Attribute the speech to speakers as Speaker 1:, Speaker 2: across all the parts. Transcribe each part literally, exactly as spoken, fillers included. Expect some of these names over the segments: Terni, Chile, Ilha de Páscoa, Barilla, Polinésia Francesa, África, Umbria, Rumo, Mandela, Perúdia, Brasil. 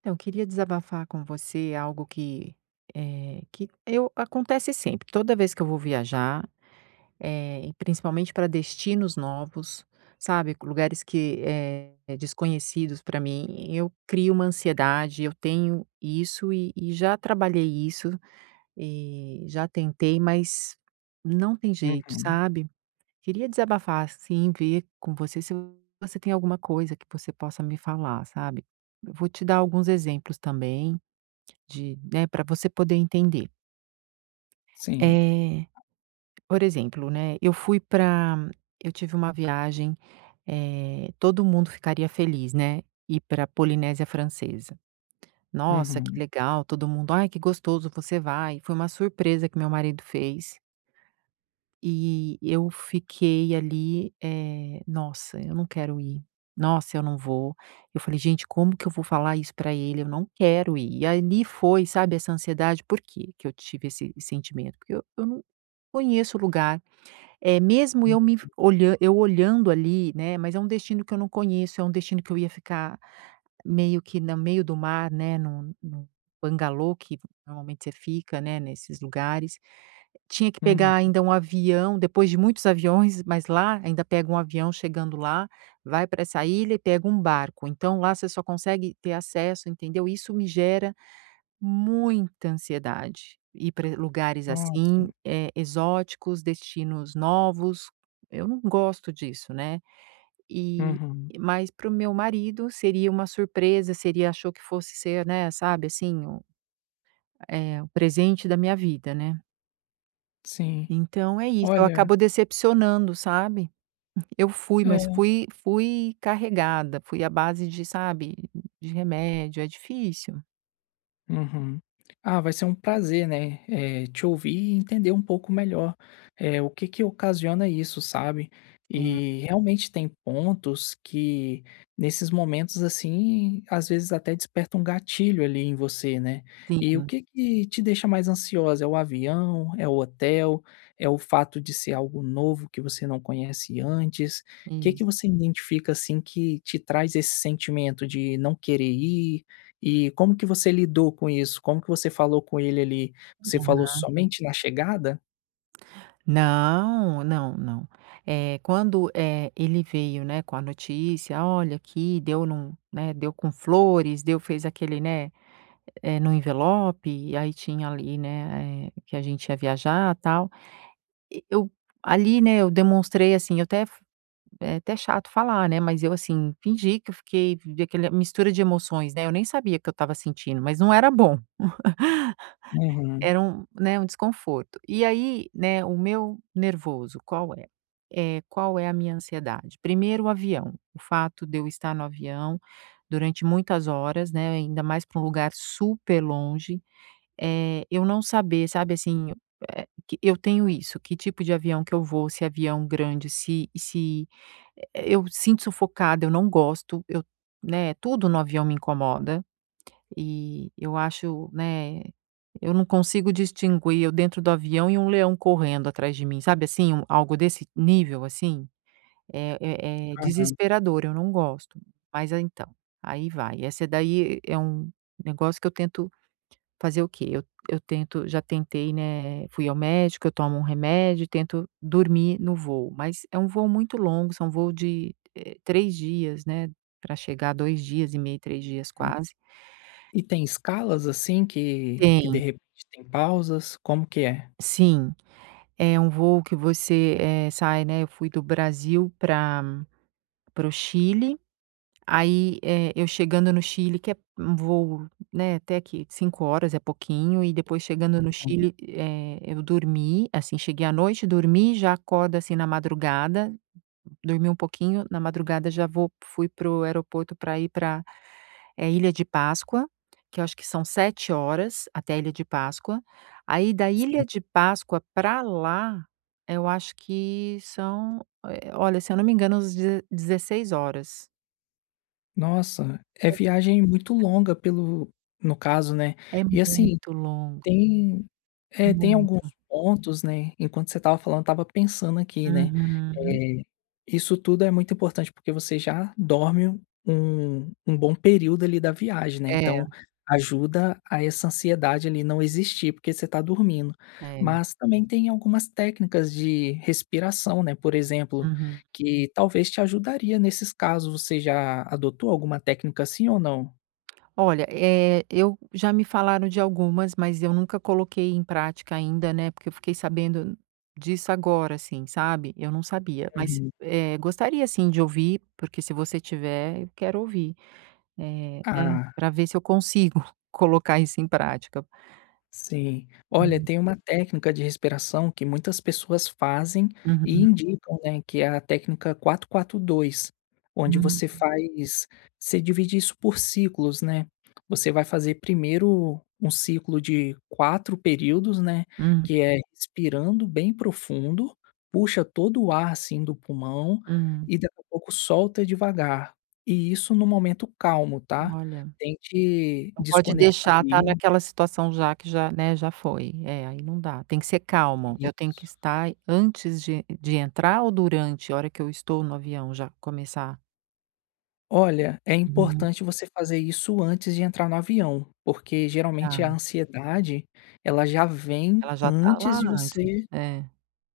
Speaker 1: Então, eu queria desabafar com você algo que, eh, que eu acontece sempre. Toda vez que eu vou viajar, eh, e principalmente para destinos novos, sabe, lugares que eh, desconhecidos para mim, eu crio uma ansiedade. Eu tenho isso e, e já trabalhei isso e já tentei, mas não tem jeito,
Speaker 2: Uhum.
Speaker 1: sabe? Queria desabafar, assim, ver com você se você tem alguma coisa que você possa me falar, sabe? Vou te dar alguns exemplos também. De né, pra você poder entender.
Speaker 2: Sim.
Speaker 1: Eh, por exemplo, né, eu fui para, eu tive uma viagem, eh, todo mundo ficaria feliz, né, ir pra Polinésia Francesa. "Nossa, que
Speaker 2: Uhum.
Speaker 1: legal", todo mundo: "Ai, que gostoso, você vai". Foi uma surpresa que meu marido fez. E eu fiquei ali, eh, "Nossa, eu não quero ir. Nossa, eu não vou". Eu falei: "Gente, como que eu vou falar isso pra ele? Eu não quero ir". E ali foi, sabe, essa ansiedade. Por que que eu tive esse sentimento? Porque eu eu não conheço o lugar. É mesmo eu me olhan eu olhando ali, né, mas é um destino que eu não conheço, é um destino que eu ia ficar meio que no meio do mar, né, num num bangalô que normalmente você fica, né, nesses lugares. Tinha que pegar
Speaker 2: Uhum.
Speaker 1: ainda um avião, depois de muitos aviões, mas lá ainda pega um avião chegando lá, vai para essa ilha e pega um barco, então lá você só consegue ter acesso, entendeu. Isso me gera muita ansiedade, ir pra lugares
Speaker 2: Nossa.
Speaker 1: assim, eh, exóticos, destinos novos, eu não gosto disso, né. E
Speaker 2: Uhum.
Speaker 1: mas para o meu marido seria uma surpresa, seria achou que fosse ser, né, sabe, assim, o eh, o presente da minha vida, né.
Speaker 2: Sim.
Speaker 1: Então é isso, eu
Speaker 2: Olha,
Speaker 1: acabo decepcionando, sabe. Eu fui, mas
Speaker 2: é.
Speaker 1: fui fui carregada, fui à base de, sabe, de remédio, é difícil.
Speaker 2: Uhum. Ah, vai ser um prazer, né, eh, te ouvir e entender um pouco melhor, eh, o que que ocasiona isso, sabe.
Speaker 1: Sim,
Speaker 2: E realmente tem pontos que, nesses momentos, assim, às vezes até desperta um gatilho ali em você, né. E o
Speaker 1: sim,
Speaker 2: que que te deixa mais ansiosa? É o avião? É o hotel? É o fato de ser algo novo que você não conhece antes? O Que que
Speaker 1: isso.
Speaker 2: você identifica, assim, que te traz esse sentimento de não querer ir, e como que você lidou com isso? Como que você falou com ele ali? Você falou somente na chegada?
Speaker 1: Não, não, não. É quando, é ele veio, né, com a notícia: "Olha aqui, deu num" né, deu com flores, deu fez aquele, né, eh, num envelope, e aí tinha ali, né, eh, que a gente ia viajar, tal. E eu ali, né, eu demonstrei, assim, eu até f é até chato falar, né, mas eu, assim, fingi que eu fiquei de aquela mistura de emoções, né, eu nem sabia o que eu estava sentindo, mas não era bom,
Speaker 2: Uhum,
Speaker 1: era um, né, um desconforto. E aí, né, o meu nervoso qual é? É qual é a minha ansiedade? Primeiro o avião, o fato de eu estar no avião durante muitas horas, né, ainda mais para um lugar super longe, eh, eu não saber, sabe, assim, eh, que eu tenho isso, que tipo de avião que eu vou, se é avião grande, se se é, eu sinto sufocada, eu não gosto, eu né, tudo no avião me incomoda, e eu acho, né, eu não consigo distinguir eu dentro do avião e um leão correndo atrás de mim, sabe, assim, um algo desse nível, assim, é é é
Speaker 2: aham.
Speaker 1: desesperador, eu não gosto. Mas, é então, aí vai, essa daí é um negócio que eu tento fazer o quê? Eu eu tento já tentei, né, fui ao médico, eu tomo um remédio e tento dormir no voo, mas é um voo muito longo, são voo de, eh, três dias, né, para chegar, dois dias e meio, três dias quase.
Speaker 2: E tem escalas, assim, que que de
Speaker 1: Tem,
Speaker 2: repente tem pausas, como que é?
Speaker 1: sim. É um voo que você, eh, sai, né, eu fui do Brasil pra para o Chile. Aí, eh, eu chegando no Chile, que é um voo, né, até aqui cinco horas é pouquinho, e depois chegando no Chile, eh, eu dormi, assim, cheguei à noite, dormi, já acordo, assim, na madrugada, dormi um pouquinho, na madrugada já vou fui pro aeroporto para ir para eh, Ilha de Páscoa, que eu acho que são sete horas até a Ilha de Páscoa. Aí da Ilha
Speaker 2: Sim.
Speaker 1: de Páscoa para lá, eu acho que são, eh, olha, se eu não me engano, uns deze dezesseis horas.
Speaker 2: Nossa, é viagem muito longa pelo, no caso, né.
Speaker 1: É
Speaker 2: E assim,
Speaker 1: muito longo,
Speaker 2: tem
Speaker 1: é
Speaker 2: É, tem alguns
Speaker 1: muito.
Speaker 2: pontos, né, enquanto você estava falando, eu estava pensando aqui, né,
Speaker 1: Uhum.
Speaker 2: eh, isso tudo é muito importante, porque você já dorme um um bom período ali da viagem, né,
Speaker 1: É,
Speaker 2: então ajuda a essa ansiedade ali não existir, porque você está dormindo.
Speaker 1: é.
Speaker 2: Mas também tem algumas técnicas de respiração, né, por exemplo,
Speaker 1: Uhum.
Speaker 2: que talvez te ajudaria nesses casos. Você já adotou alguma técnica assim ou não?
Speaker 1: Olha, eh, eu já me falaram de algumas, mas eu nunca coloquei em prática ainda, né, porque eu fiquei sabendo disso agora, assim, sabe, eu não sabia, mas,
Speaker 2: Uhum.
Speaker 1: eh, gostaria sim de ouvir, porque se você tiver, eu quero ouvir, eh, né,
Speaker 2: Ah.
Speaker 1: para ver se eu consigo colocar isso em prática.
Speaker 2: Sim. Olha,
Speaker 1: Hum.
Speaker 2: tem uma técnica de respiração que muitas pessoas fazem e
Speaker 1: Uhum.
Speaker 2: indicam, né, que é a técnica quatro quatro dois, onde
Speaker 1: Hum.
Speaker 2: você faz, você divide isso por ciclos, né. Você vai fazer primeiro um ciclo de quatro períodos, né,
Speaker 1: Hum.
Speaker 2: que é respirando bem profundo, puxa todo o ar, assim, do pulmão,
Speaker 1: Hum.
Speaker 2: e daqui a pouco solta devagar. E isso no momento calmo, tá.
Speaker 1: Olha.
Speaker 2: Tente
Speaker 1: Não pode
Speaker 2: desconectar
Speaker 1: deixar estar naquela situação já que já, né, já foi. É, aí não dá. Tem que ser calmo. Eu tenho que
Speaker 2: isso.
Speaker 1: estar antes de de entrar ou durante, a hora que eu estou no avião já começar?
Speaker 2: Olha, é
Speaker 1: Uhum,
Speaker 2: importante você fazer isso antes de entrar no avião, porque
Speaker 1: tá.
Speaker 2: geralmente a ansiedade, ela já vem
Speaker 1: Ela já tá
Speaker 2: antes
Speaker 1: lá
Speaker 2: de
Speaker 1: antes.
Speaker 2: você.
Speaker 1: É.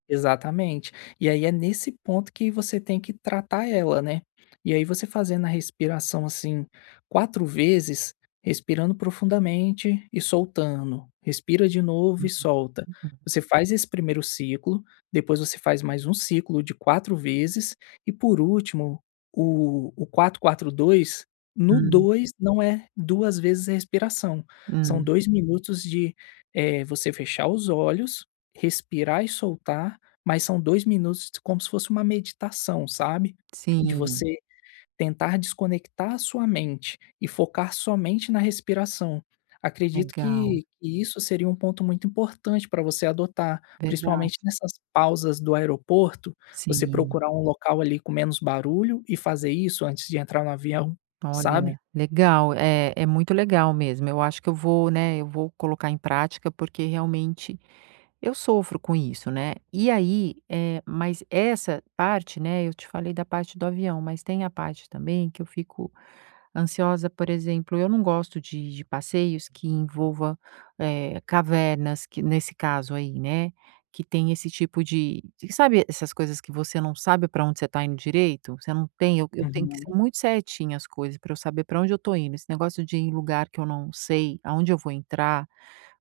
Speaker 2: Exatamente. E aí é nesse ponto que você tem que tratar ela, né. E aí você fazendo a respiração, assim, quatro vezes, respirando profundamente e soltando, respira de novo e solta.
Speaker 1: Uhum.
Speaker 2: Você faz esse primeiro ciclo, depois você faz mais um ciclo de quatro vezes, e por último, o o quatro quatro dois. No
Speaker 1: Hum,
Speaker 2: dois não é duas vezes a respiração, são
Speaker 1: hum.
Speaker 2: dois minutos de, eh, você fechar os olhos, respirar e soltar, mas são dois minutos como se fosse uma meditação, sabe, de
Speaker 1: Sim,
Speaker 2: você tentar desconectar a sua mente e focar somente na respiração. Acredito
Speaker 1: legal.
Speaker 2: que que isso seria um ponto muito importante para você adotar,
Speaker 1: Verdade.
Speaker 2: principalmente nessas pausas do aeroporto. Você
Speaker 1: Sim.
Speaker 2: procurar um local ali com menos barulho e fazer isso antes de entrar no avião, sabe?
Speaker 1: Olha, legal, é é muito legal mesmo. Eu acho que eu vou, né, eu vou colocar em prática, porque realmente eu sofro com isso, né. E aí, eh, mas essa parte, né, eu te falei da parte do avião, mas tem a parte também que eu fico ansiosa, por exemplo, eu não gosto de de passeios que envolva, eh, cavernas, que nesse caso aí, né. Que tem esse tipo de de sabe essas coisas que você não sabe para onde você está indo direito? Você não tem eu eu tenho que
Speaker 2: Uhum,
Speaker 1: ser muito certinha as coisas para eu saber para onde eu tô indo. Esse negócio de ir em lugar que eu não sei aonde eu vou entrar,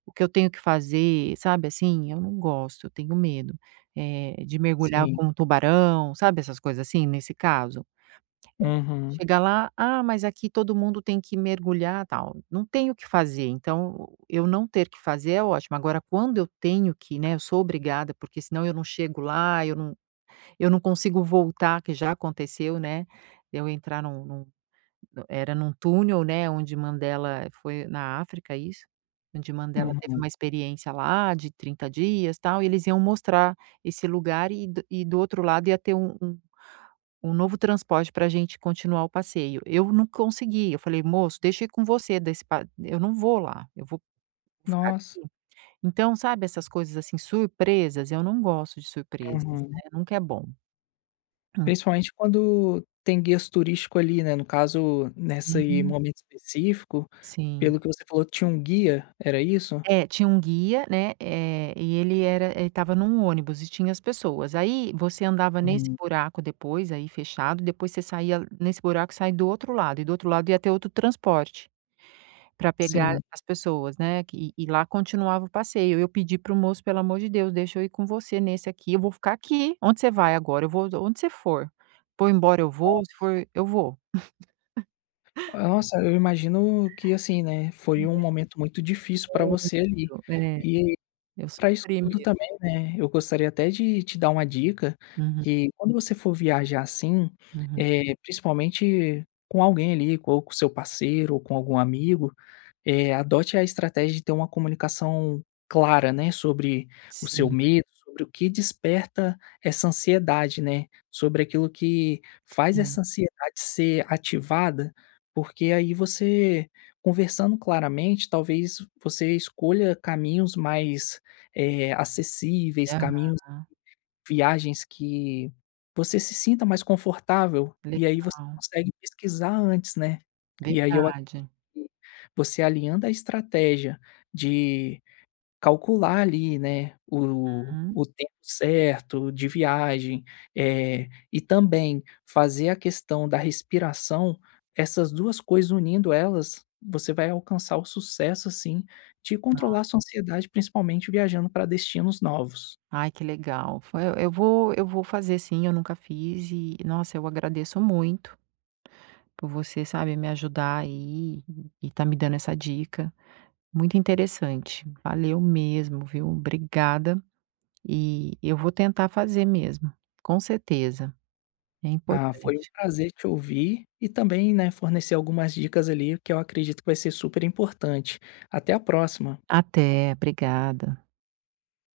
Speaker 1: o que eu tenho que fazer, sabe assim, eu não gosto, eu tenho medo, eh, de mergulhar
Speaker 2: sim.
Speaker 1: com um tubarão, sabe essas coisas assim, nesse caso?
Speaker 2: Uhum,
Speaker 1: Chega lá: "Ah, mas aqui todo mundo tem que mergulhar, tal". Não tem o que fazer, então eu não ter que fazer é ótimo. Agora quando eu tenho que, né, eu sou obrigada, porque senão eu não chego lá, eu não eu não consigo voltar, que já aconteceu, né, eu entrar num num era num túnel, né, onde Mandela foi na África é isso? Onde Mandela teve
Speaker 2: uhum.
Speaker 1: uma experiência lá de trinta dias, tal, e eles iam mostrar esse lugar, e do e do outro lado ia ter um um um novo transporte para a gente continuar o passeio. Eu não consegui, eu falei: "Moço, deixa eu ir com você desse pa eu não vou lá, eu vou vou ficar
Speaker 2: Nossa.
Speaker 1: aqui". Então, sabe essas coisas, assim, surpresas, eu não gosto de surpresas,
Speaker 2: Uhum.
Speaker 1: né, nunca é bom. Hum.
Speaker 2: Principalmente quando tem guias turístico ali, né, no caso, nesse
Speaker 1: Sim,
Speaker 2: momento específico,
Speaker 1: sim.
Speaker 2: pelo que você falou, tinha um guia, era isso?
Speaker 1: É, tinha um guia, né, eh, e ele era ele estava num ônibus e tinha as pessoas. Aí você andava nesse
Speaker 2: Uhum.
Speaker 1: buraco depois, aí fechado, depois você saía nesse buraco, sai do outro lado, e do outro lado ia ter outro transporte para pegar
Speaker 2: Sim.
Speaker 1: as pessoas, né, que e lá continuava o passeio. Eu pedi para o moço: "Pelo amor de Deus, deixa eu ir com você nesse aqui, eu vou ficar aqui. Onde você vai agora? Eu vou onde você for. For embora eu vou, se for eu vou".
Speaker 2: Ah, nossa, eu imagino que, assim, né, foi um momento muito difícil para você ali.
Speaker 1: Muito, é,
Speaker 2: E
Speaker 1: eu
Speaker 2: para isso
Speaker 1: sofri
Speaker 2: tudo
Speaker 1: mesmo.
Speaker 2: também, né, eu gostaria até de te dar uma dica,
Speaker 1: Uhum,
Speaker 2: que quando você for viajar assim,
Speaker 1: uhum.
Speaker 2: eh, principalmente com alguém ali, ou com seu parceiro ou com algum amigo, Eh, adote a estratégia de ter uma comunicação clara, né, sobre o seu
Speaker 1: Sim,
Speaker 2: medo, sobre o que desperta essa ansiedade, né, sobre aquilo que faz
Speaker 1: sim.
Speaker 2: essa ansiedade ser ativada, porque aí você, conversando claramente, talvez você escolha caminhos mais, eh, acessíveis, caminhos,
Speaker 1: Aham.
Speaker 2: viagens que você se sinta mais confortável, e aí você
Speaker 1: Legal,
Speaker 2: consegue pesquisar antes, né. E aí eu
Speaker 1: verdade.
Speaker 2: acredito que você alinhando a estratégia de calcular ali, né, o
Speaker 1: Uhum.
Speaker 2: o tempo certo de viagem, eh, e também fazer a questão da respiração, essas duas coisas unindo elas, você vai alcançar o sucesso, assim, de controlar a sua ansiedade, principalmente viajando para destinos novos.
Speaker 1: Ai, que legal. Foi eu vou eu vou fazer sim, eu nunca fiz e, nossa, eu agradeço muito por você, sabe, me ajudar aí e tá me dando essa dica. Muito interessante. Valeu mesmo, viu? Obrigada. E eu vou tentar fazer mesmo, com certeza. É
Speaker 2: Ah, foi um
Speaker 1: importante.
Speaker 2: prazer te ouvir e também, né, fornecer algumas dicas ali que eu acredito que vai ser super importante. Até a próxima.
Speaker 1: Até, obrigada.